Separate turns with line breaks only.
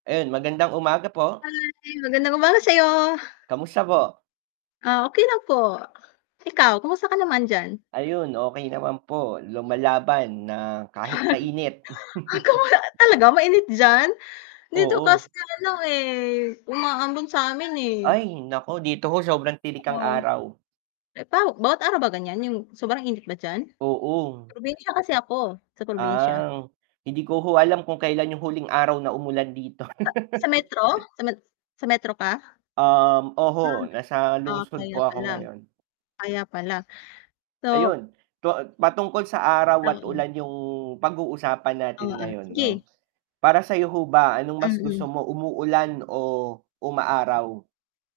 Ayun, magandang umaga po.
Hi, magandang umaga sa'yo.
Kamusta po?
Ah, okey lang po. Ikaw kumusta ka naman diyan?
Ayun okey naman po. Lumalaban na kahit mainit.
[unintelligible] Talaga, mainit diyan? Dito
Oo.
kasi ano eh, umaambon samin, eh.
Ay naku! Dito ho, sobrang tirik ang
Oo.
araw.
Eh paw bawat araw ba ganyan yung sobrang init ba diyan?
Oo.
Probinsya kasi ako, sa probinsya.
Ah, hindi ko ho alam kung kailan yung huling araw na umulan dito.
Sa, sa Metro? Sa met sa Metro ka?
Um,
Ah,
oho nasa
ah
lungsod
kaya
po ako
pala.
ngayon.
Kaya pala so
Ayun to patungkol sa araw at
Oo.
ulan yung pag-uusapan natin
Oo,
ngayon 'no.
sige.
Para sayo ho ba anong mas gusto
Mm.
mo umuulan o umaaraw?